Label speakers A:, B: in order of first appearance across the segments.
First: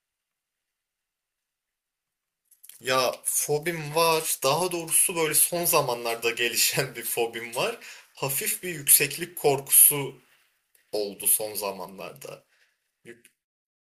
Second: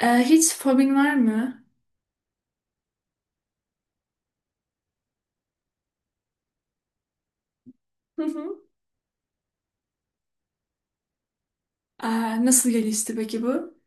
A: Hiç fobin var mı?
B: Ya fobim var. Daha doğrusu böyle son zamanlarda gelişen bir fobim var.
A: Hı hı.
B: Hafif bir yükseklik korkusu oldu son
A: Aa,
B: zamanlarda.
A: nasıl gelişti
B: Yük-
A: peki bu?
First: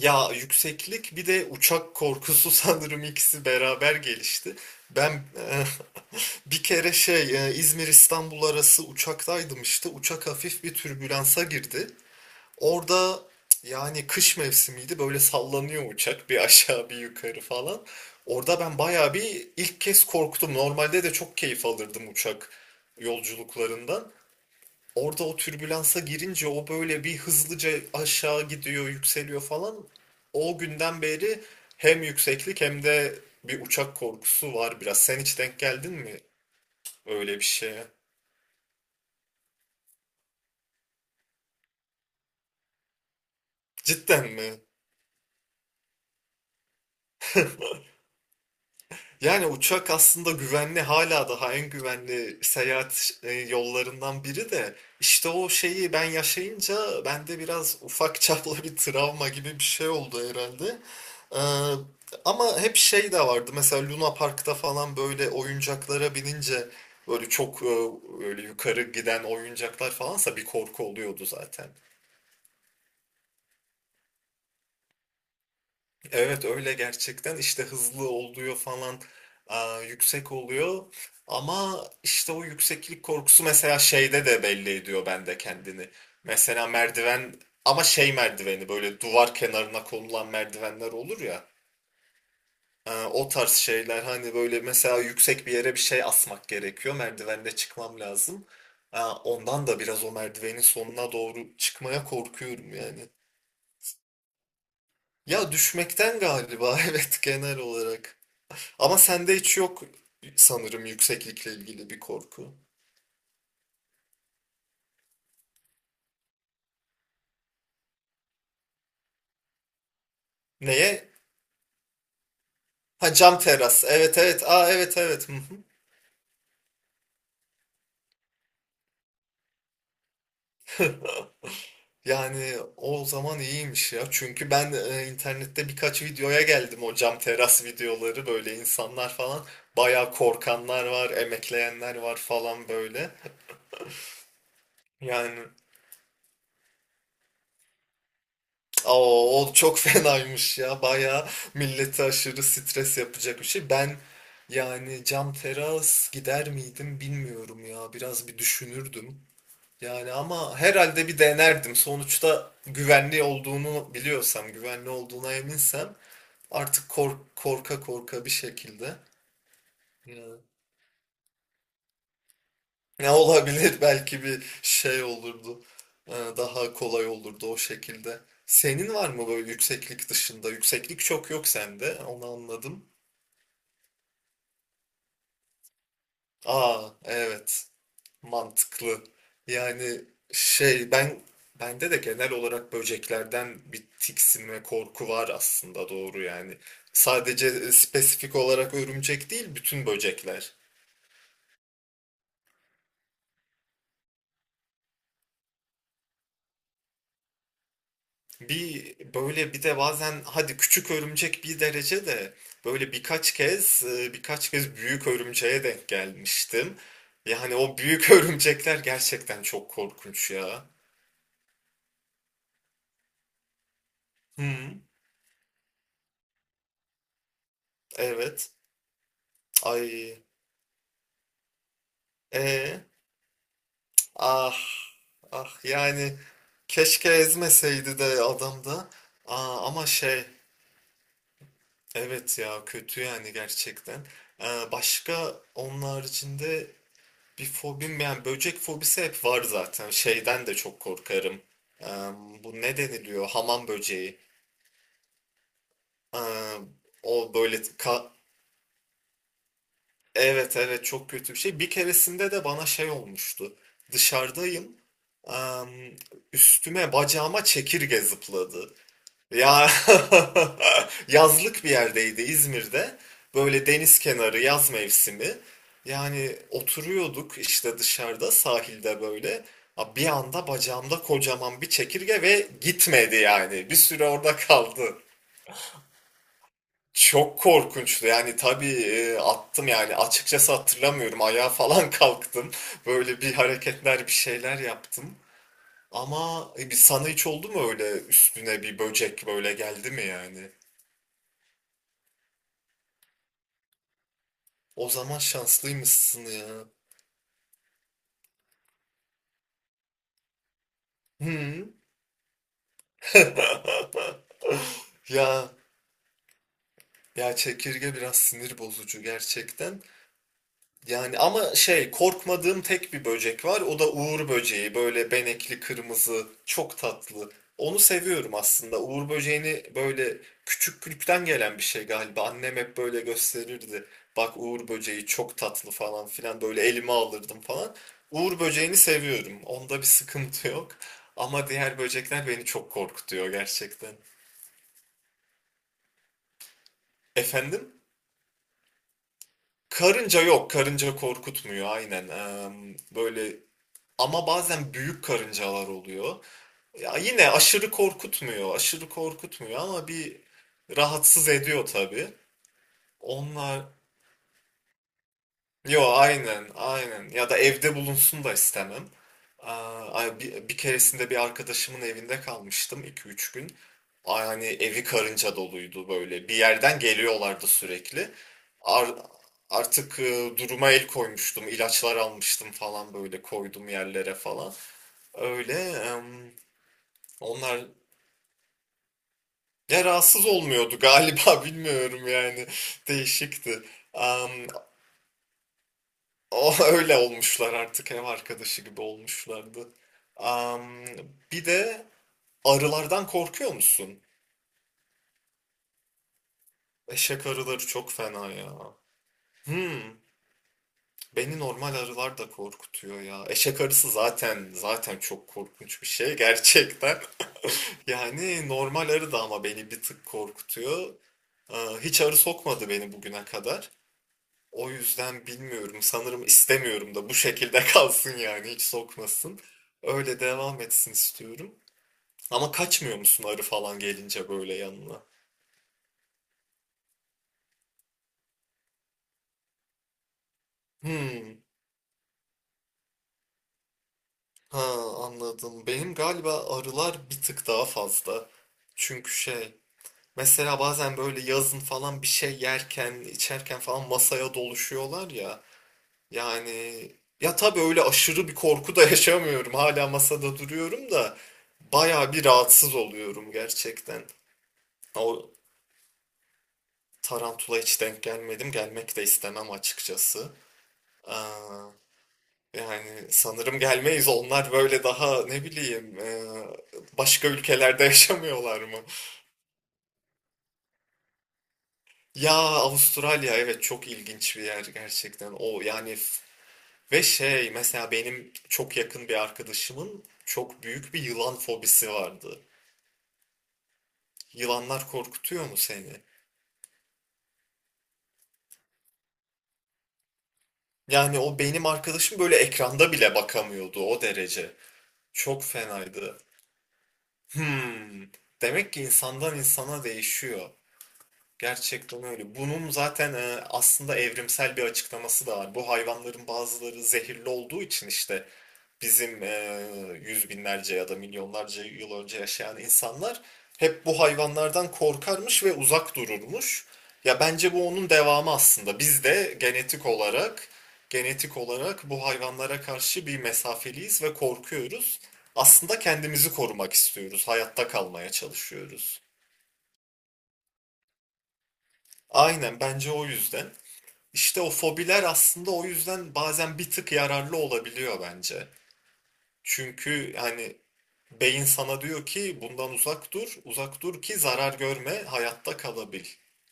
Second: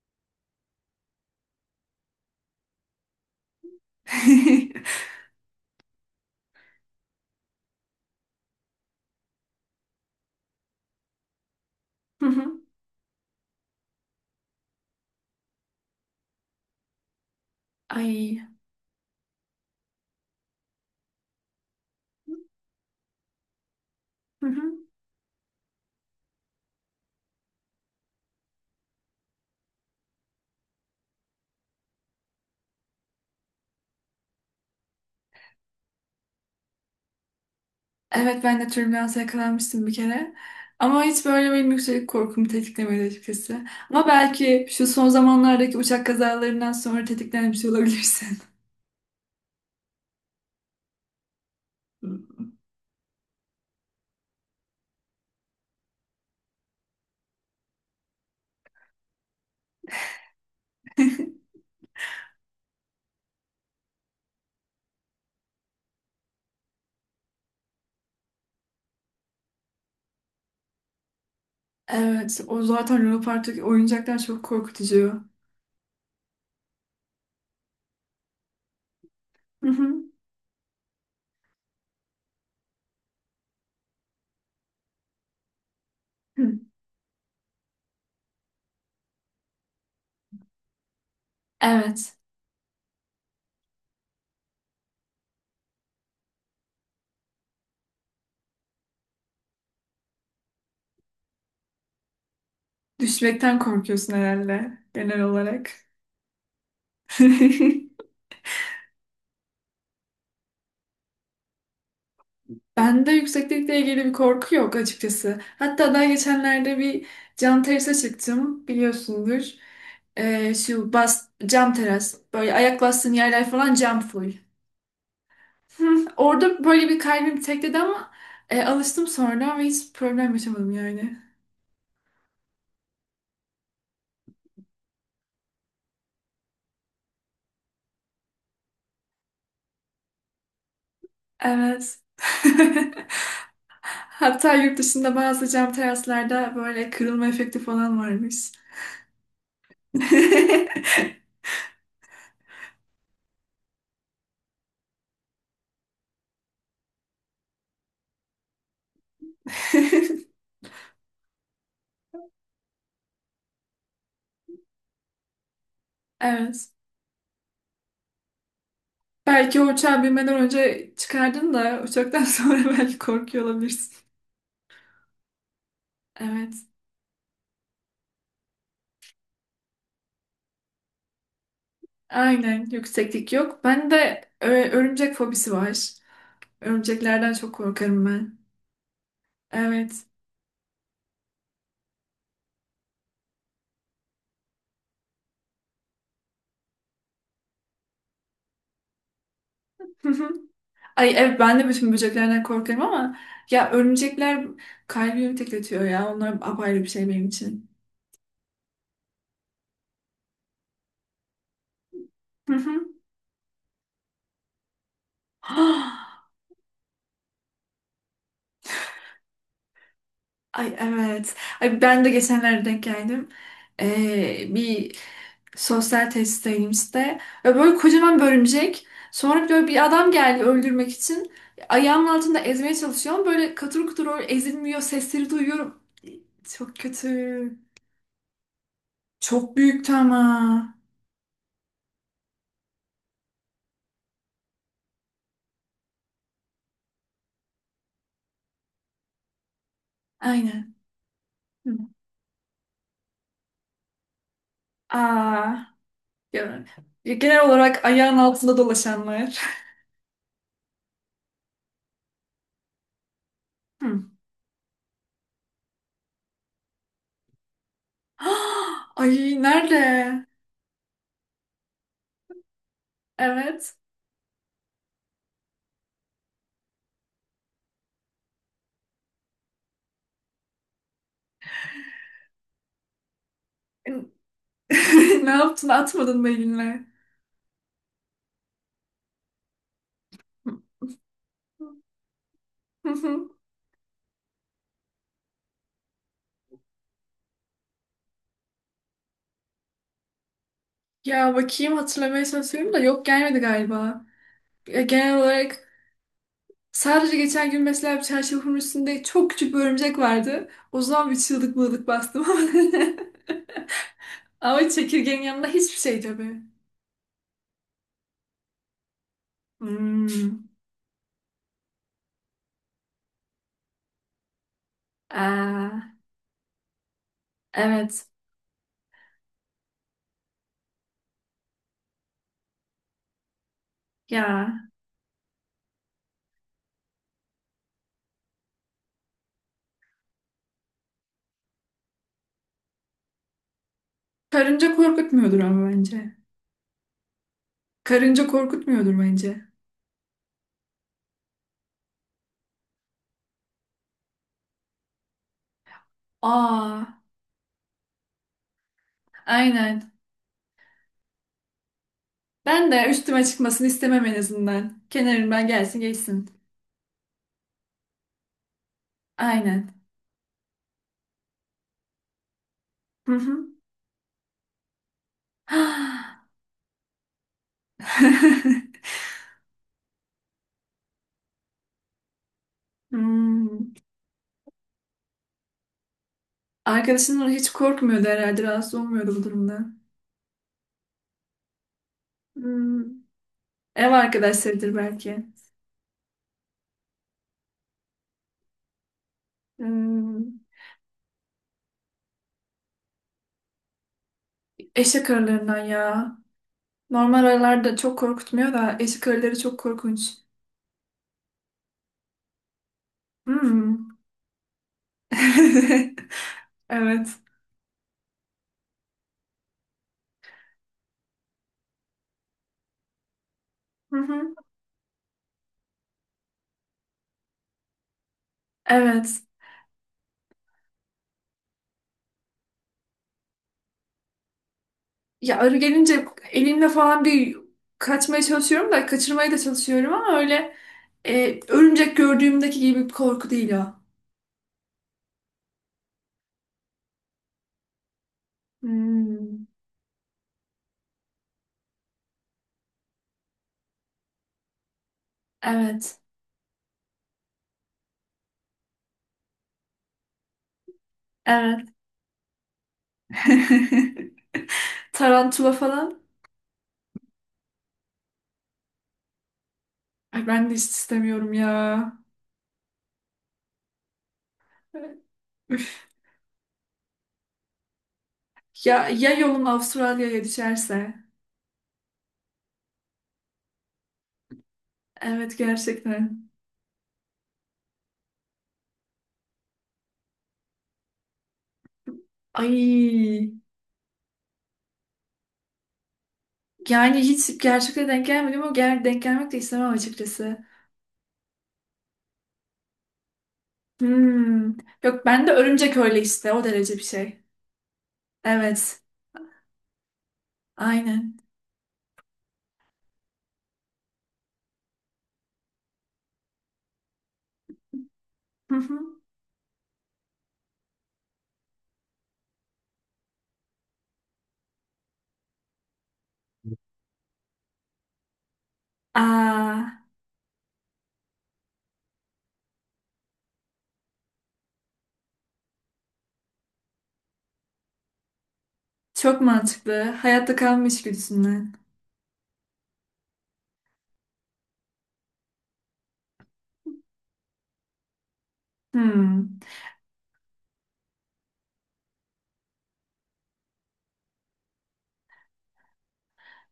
B: Ya yükseklik bir de uçak korkusu sanırım ikisi beraber gelişti. Ben e, bir kere İzmir İstanbul arası uçaktaydım işte. Uçak hafif bir türbülansa girdi.
A: Hı hı.
B: Orada yani kış mevsimiydi böyle sallanıyor uçak bir aşağı bir yukarı falan.
A: Ay.
B: Orada ben bayağı bir ilk kez korktum. Normalde de çok keyif alırdım uçak yolculuklarından.
A: Hı hı.
B: Orada o türbülansa girince o böyle bir hızlıca aşağı gidiyor, yükseliyor falan. O günden beri hem yükseklik hem de bir uçak korkusu var biraz. Sen hiç denk geldin mi öyle bir şeye?
A: Evet, ben de türbülansa yakalanmıştım bir kere. Ama hiç böyle benim yükseklik korkumu tetiklemedi açıkçası. Ama
B: Cidden mi?
A: belki şu son zamanlardaki uçak kazalarından sonra tetiklenmiş olabilirsin.
B: Yani uçak aslında güvenli hala daha en
A: Hı.
B: güvenli seyahat yollarından biri de işte o şeyi ben yaşayınca bende biraz ufak çaplı bir travma gibi bir şey oldu herhalde. Ee, ama hep şey de vardı mesela Luna Park'ta falan böyle oyuncaklara binince böyle böyle yukarı giden oyuncaklar falansa bir korku oluyordu zaten.
A: Evet, o zaten Lunapark'taki oyuncaklar çok korkutucu.
B: Evet öyle gerçekten işte hızlı oluyor falan
A: Hı
B: aa,
A: hı.
B: yüksek oluyor ama işte o yükseklik korkusu mesela şeyde de belli ediyor bende kendini.
A: Hı.
B: Mesela merdiven, ama şey merdiveni böyle duvar kenarına konulan merdivenler olur ya.
A: Evet.
B: Aa, o tarz şeyler hani böyle mesela yüksek bir yere bir şey asmak gerekiyor, merdivende çıkmam lazım. Aa, ondan da biraz o merdivenin sonuna doğru çıkmaya korkuyorum yani.
A: Düşmekten korkuyorsun herhalde genel
B: Ya
A: olarak.
B: düşmekten galiba evet genel olarak. Ama sende hiç yok sanırım yükseklikle ilgili bir korku.
A: Bende yükseklikle ilgili bir korku yok açıkçası. Hatta daha geçenlerde bir cam terasa çıktım, biliyorsundur. Şu
B: Neye?
A: cam teras, böyle ayak
B: Ha
A: bastığın
B: cam
A: yerler falan
B: teras.
A: cam
B: Evet,
A: full.
B: evet. Aa, evet, evet. Hı hı.
A: Hı. Orada böyle bir kalbim tekledi ama alıştım sonra ve hiç problem yaşamadım yani.
B: Yani o zaman iyiymiş ya. Çünkü ben internette birkaç videoya geldim, o cam teras videoları böyle insanlar falan. Bayağı korkanlar var, emekleyenler
A: Evet.
B: var falan böyle.
A: Hatta yurt dışında
B: Yani
A: bazı cam teraslarda böyle kırılma efekti falan varmış.
B: oo, o çok fenaymış ya. Bayağı millete aşırı stres yapacak bir şey. Ben yani cam teras gider miydim bilmiyorum ya. Biraz bir düşünürdüm. Yani ama herhalde bir denerdim. Sonuçta güvenli olduğunu biliyorsam, güvenli olduğuna eminsem
A: Evet.
B: artık kork korka korka bir şekilde.
A: Belki o uçağı binmeden
B: Ya.
A: önce çıkardın da uçaktan sonra belki
B: Ne
A: korkuyor
B: olabilir
A: olabilirsin.
B: belki bir şey olurdu.
A: Evet.
B: Daha kolay olurdu o şekilde. Senin var mı böyle yükseklik dışında? Yükseklik çok yok sende. Onu
A: Aynen.
B: anladım.
A: Yükseklik yok. Ben de örümcek fobisi var.
B: Aa,
A: Örümceklerden çok
B: evet.
A: korkarım ben.
B: Mantıklı. Yani
A: Evet.
B: şey, bende de genel olarak böceklerden bir tiksinme korku var aslında, doğru yani. Sadece spesifik olarak örümcek değil, bütün böcekler.
A: Ay evet, ben de bütün böceklerden korkarım ama ya örümcekler kalbimi tekletiyor ya. Onlar apayrı bir şey benim için.
B: Bir böyle bir de bazen hadi küçük örümcek bir derece de,
A: Hı hı.
B: böyle birkaç kez büyük örümceğe denk gelmiştim. Yani o büyük örümcekler gerçekten çok korkunç ya.
A: Ay evet. Ay, ben de geçenlerde denk geldim. Ee,
B: Hı,
A: bir sosyal tesisteyimizde. Ve böyle kocaman bir
B: evet.
A: örümcek. Sonra böyle bir adam
B: Ay.
A: geldi öldürmek için. Ayağımın altında ezmeye
B: E,
A: çalışıyorum. Böyle katır kutur öyle
B: ah.
A: ezilmiyor. Sesleri
B: Ah
A: duyuyorum.
B: yani
A: Çok kötü.
B: keşke ezmeseydi de adam da.
A: Çok
B: Aa, ama
A: büyüktü
B: şey,
A: ama.
B: evet ya kötü yani gerçekten. Başka onun haricinde bir fobim, yani böcek fobisi hep var zaten. Şeyden de
A: Aynen.
B: çok korkarım.
A: Hı.
B: Eee, bu ne deniliyor? Hamam böceği.
A: Aa,
B: Eee,
A: ya- ya
B: o
A: genel
B: böyle
A: olarak ayağın altında dolaşanlar.
B: evet, evet çok kötü bir şey. Bir keresinde de bana şey olmuştu.
A: Hı.
B: Dışarıdayım. Eee, üstüme bacağıma çekirge zıpladı.
A: Ay,
B: Ya
A: nerede?
B: yazlık bir yerdeydi İzmir'de. Böyle
A: Evet.
B: deniz kenarı yaz mevsimi. Yani oturuyorduk işte dışarıda sahilde böyle. Ha, bir anda bacağımda kocaman bir çekirge ve gitmedi yani. Bir süre orada kaldı.
A: Ne yaptın? Atmadın mı elinle?
B: Çok korkunçtu yani, tabii attım yani, açıkçası hatırlamıyorum, ayağa falan kalktım. Böyle bir hareketler, bir şeyler yaptım. Ama bir sana hiç oldu mu öyle üstüne bir böcek böyle geldi mi yani?
A: Ya bakayım, hatırlamaya çalışıyorum da yok, gelmedi galiba.
B: O
A: Genel
B: zaman
A: olarak
B: şanslıymışsın ya.
A: sadece geçen gün mesela bir çarşafın üstünde çok küçük bir örümcek vardı. O zaman bir çığlık
B: Hı.
A: mığlık bastım ama. Çekirgenin yanında
B: Ya
A: hiçbir şey tabii.
B: ya çekirge biraz sinir bozucu gerçekten.
A: Hmm.
B: Yani ama şey, korkmadığım tek bir böcek var. O da uğur böceği. Böyle benekli,
A: Aa,
B: kırmızı, çok tatlı. Onu
A: evet.
B: seviyorum aslında. Uğur böceğini, böyle küçüklükten gelen bir şey galiba. Annem hep böyle gösterirdi. Bak
A: Ya.
B: uğur böceği çok tatlı falan filan. Böyle elime alırdım falan. Uğur böceğini seviyorum. Onda bir sıkıntı yok. Ama diğer böcekler beni çok korkutuyor gerçekten.
A: Karınca korkutmuyordur ama bence.
B: Efendim?
A: Karınca korkutmuyordur bence.
B: Karınca yok. Karınca korkutmuyor, aynen. Böyle ama bazen büyük karıncalar oluyor. Ya
A: Aa,
B: yine aşırı korkutmuyor, aşırı korkutmuyor ama
A: aynen.
B: bir rahatsız ediyor tabii.
A: Ben de üstüme
B: Onlar,
A: çıkmasını istemem en azından. Kenarımdan gelsin
B: yo
A: geçsin.
B: aynen, aynen. Ya da evde bulunsun da istemem.
A: Aynen.
B: Aa, ay, bir keresinde bir arkadaşımın evinde kalmıştım iki
A: Hı
B: üç
A: hı.
B: gün. Ay, hani evi karınca doluydu böyle. Bir yerden geliyorlardı sürekli. Ar- artık duruma el koymuştum, ilaçlar almıştım falan, böyle koydum
A: Hmm.
B: yerlere falan. Öyle.
A: Arkadaşın hiç
B: Onlar
A: korkmuyordu herhalde, rahatsız olmuyordu bu durumda.
B: ya rahatsız olmuyordu galiba, bilmiyorum yani,
A: Hmm.
B: değişikti.
A: Ev
B: Am,
A: arkadaşlarıdır belki.
B: o öyle olmuşlar, artık ev arkadaşı gibi olmuşlardı.
A: Hmm.
B: Am, bir de arılardan korkuyor musun?
A: Eşek arılarından ya. Normal
B: Eşek
A: arılar
B: arıları
A: da
B: çok
A: çok
B: fena
A: korkutmuyor
B: ya.
A: da eşek arıları çok
B: Hmm,
A: korkunç.
B: beni normal arılar da korkutuyor ya. Eşek arısı
A: Hmm.
B: zaten çok korkunç bir şey gerçekten.
A: Evet.
B: Yani normal arı da ama beni bir tık korkutuyor. Aa, hiç arı sokmadı beni bugüne kadar.
A: Hı hı.
B: O yüzden bilmiyorum. Sanırım istemiyorum da, bu şekilde kalsın yani, hiç
A: Evet.
B: sokmasın. Öyle devam etsin istiyorum. Ama kaçmıyor musun arı falan gelince böyle yanına?
A: Ya arı gelince elimle falan bir kaçmaya çalışıyorum da kaçırmaya da çalışıyorum ama öyle
B: Hmm,
A: örümcek gördüğümdeki gibi bir korku değil o.
B: ha, anladım. Benim galiba arılar bir tık daha fazla. Çünkü
A: Hmm.
B: şey, mesela bazen böyle yazın falan bir şey yerken, içerken falan masaya doluşuyorlar ya.
A: Evet.
B: Yani ya tabii öyle aşırı bir korku da yaşamıyorum. Hala masada duruyorum da
A: Evet.
B: bayağı bir rahatsız oluyorum gerçekten. O
A: Tarantula falan.
B: tarantula hiç denk gelmedim. Gelmek de istemem
A: Ay,
B: açıkçası.
A: ben de hiç
B: Aa,
A: istemiyorum ya.
B: yani sanırım gelmeyiz. Onlar böyle daha ne
A: Üf.
B: bileyim başka ülkelerde yaşamıyorlar mı?
A: Ya yolun Avustralya'ya düşerse.
B: Ya Avustralya evet çok ilginç bir yer gerçekten.
A: Evet,
B: O yani
A: gerçekten.
B: ve şey, mesela benim çok yakın bir arkadaşımın çok büyük bir yılan fobisi vardı.
A: Ay.
B: Yılanlar korkutuyor mu seni?
A: Yani hiç gerçekten denk gelmedim ama denk gelmek de istemem açıkçası.
B: Yani o benim arkadaşım böyle ekranda bile bakamıyordu, o derece.
A: Hmm. Yok, ben de
B: Çok
A: örümcek öyle
B: fenaydı.
A: işte, o derece bir şey.
B: Hmm. Demek
A: Evet.
B: ki insandan insana değişiyor.
A: Aynen.
B: Gerçekten öyle. Bunun zaten aslında evrimsel bir açıklaması da var. Bu hayvanların bazıları zehirli olduğu için işte
A: Hı hı.
B: bizim yüz binlerce ya da milyonlarca yıl önce yaşayan insanlar hep bu hayvanlardan korkarmış ve uzak dururmuş. Ya bence bu onun devamı aslında. Biz de
A: Aa,
B: genetik olarak genetik olarak bu hayvanlara karşı bir mesafeliyiz ve korkuyoruz. Aslında kendimizi korumak istiyoruz, hayatta kalmaya çalışıyoruz.
A: çok mantıklı. Hayatta kalma içgüdüsünden.
B: Aynen bence o yüzden. İşte o fobiler aslında o yüzden bazen bir tık yararlı olabiliyor bence.
A: Hmm.
B: Çünkü hani beyin sana diyor ki bundan uzak dur, uzak dur ki zarar görme, hayatta kalabil.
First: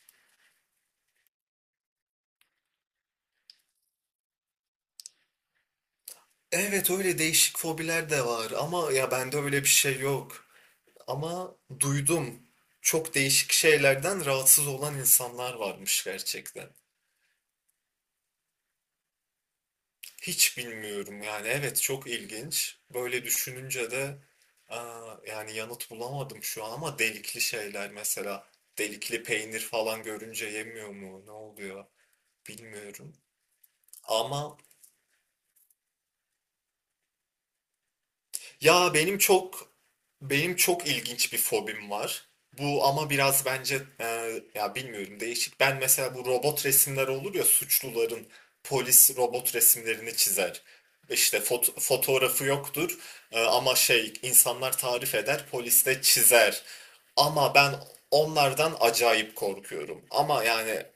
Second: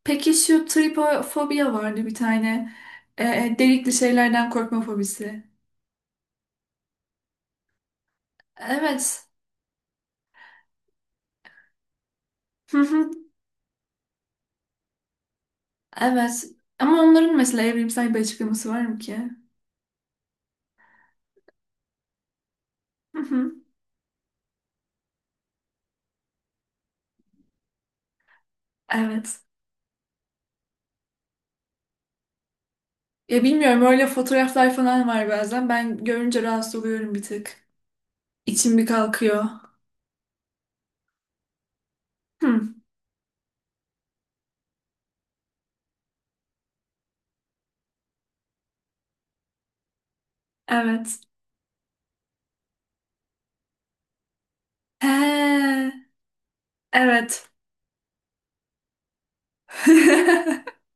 A: Peki şu tripofobiya vardı bir tane. Delikli şeylerden korkma fobisi.
B: Evet öyle değişik fobiler de var ama ya
A: Evet.
B: bende öyle bir şey yok. Ama duydum
A: Hı hı.
B: çok değişik şeylerden rahatsız olan insanlar varmış
A: Evet.
B: gerçekten.
A: Ama onların mesela evrimsel bir açıklaması var mı ki?
B: Hiç bilmiyorum yani, evet çok ilginç.
A: Hı
B: Böyle
A: hı.
B: düşününce de aa, yani yanıt bulamadım şu an, ama delikli şeyler mesela delikli
A: Evet.
B: peynir falan görünce yemiyor mu, ne oluyor bilmiyorum.
A: Ya bilmiyorum, öyle
B: Ama
A: fotoğraflar falan var bazen. Ben görünce rahatsız oluyorum bir tık. İçim bir
B: ya
A: kalkıyor.
B: benim çok ilginç bir fobim var.
A: Hı.
B: Bu ama biraz bence ya bilmiyorum, değişik. Ben mesela bu robot resimler olur ya, suçluların polis robot resimlerini çizer.
A: Evet.
B: İşte fotoğrafı yoktur ama şey, insanlar tarif eder,
A: He.
B: polis de çizer.
A: Evet.
B: Ama ben onlardan acayip korkuyorum. Ama yani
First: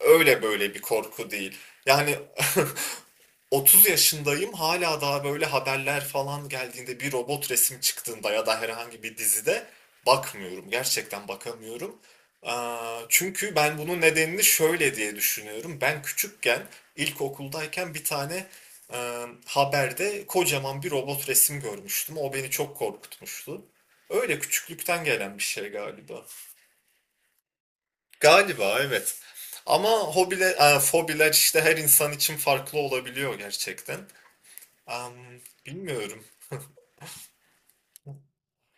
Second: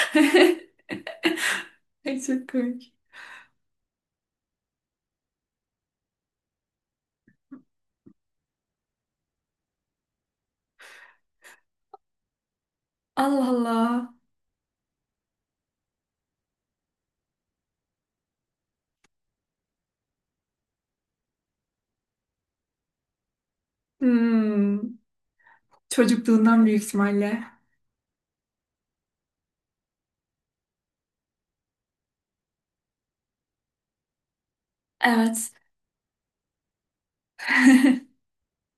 B: öyle böyle bir korku değil. Yani
A: Ay, çok komik.
B: 30 yaşındayım, hala daha böyle haberler falan geldiğinde bir robot resim çıktığında ya da herhangi bir dizide bakmıyorum. Gerçekten bakamıyorum. Aa,
A: Allah
B: çünkü ben bunun
A: Allah.
B: nedenini şöyle diye düşünüyorum. Ben küçükken ilkokuldayken bir tane e, haberde kocaman bir robot resim görmüştüm. O beni çok korkutmuştu. Öyle
A: Hmm.
B: küçüklükten gelen bir şey galiba.
A: Çocukluğundan büyük ihtimalle.
B: Galiba evet. Ama fobiler işte her insan için farklı olabiliyor gerçekten. Am,
A: Evet.
B: bilmiyorum.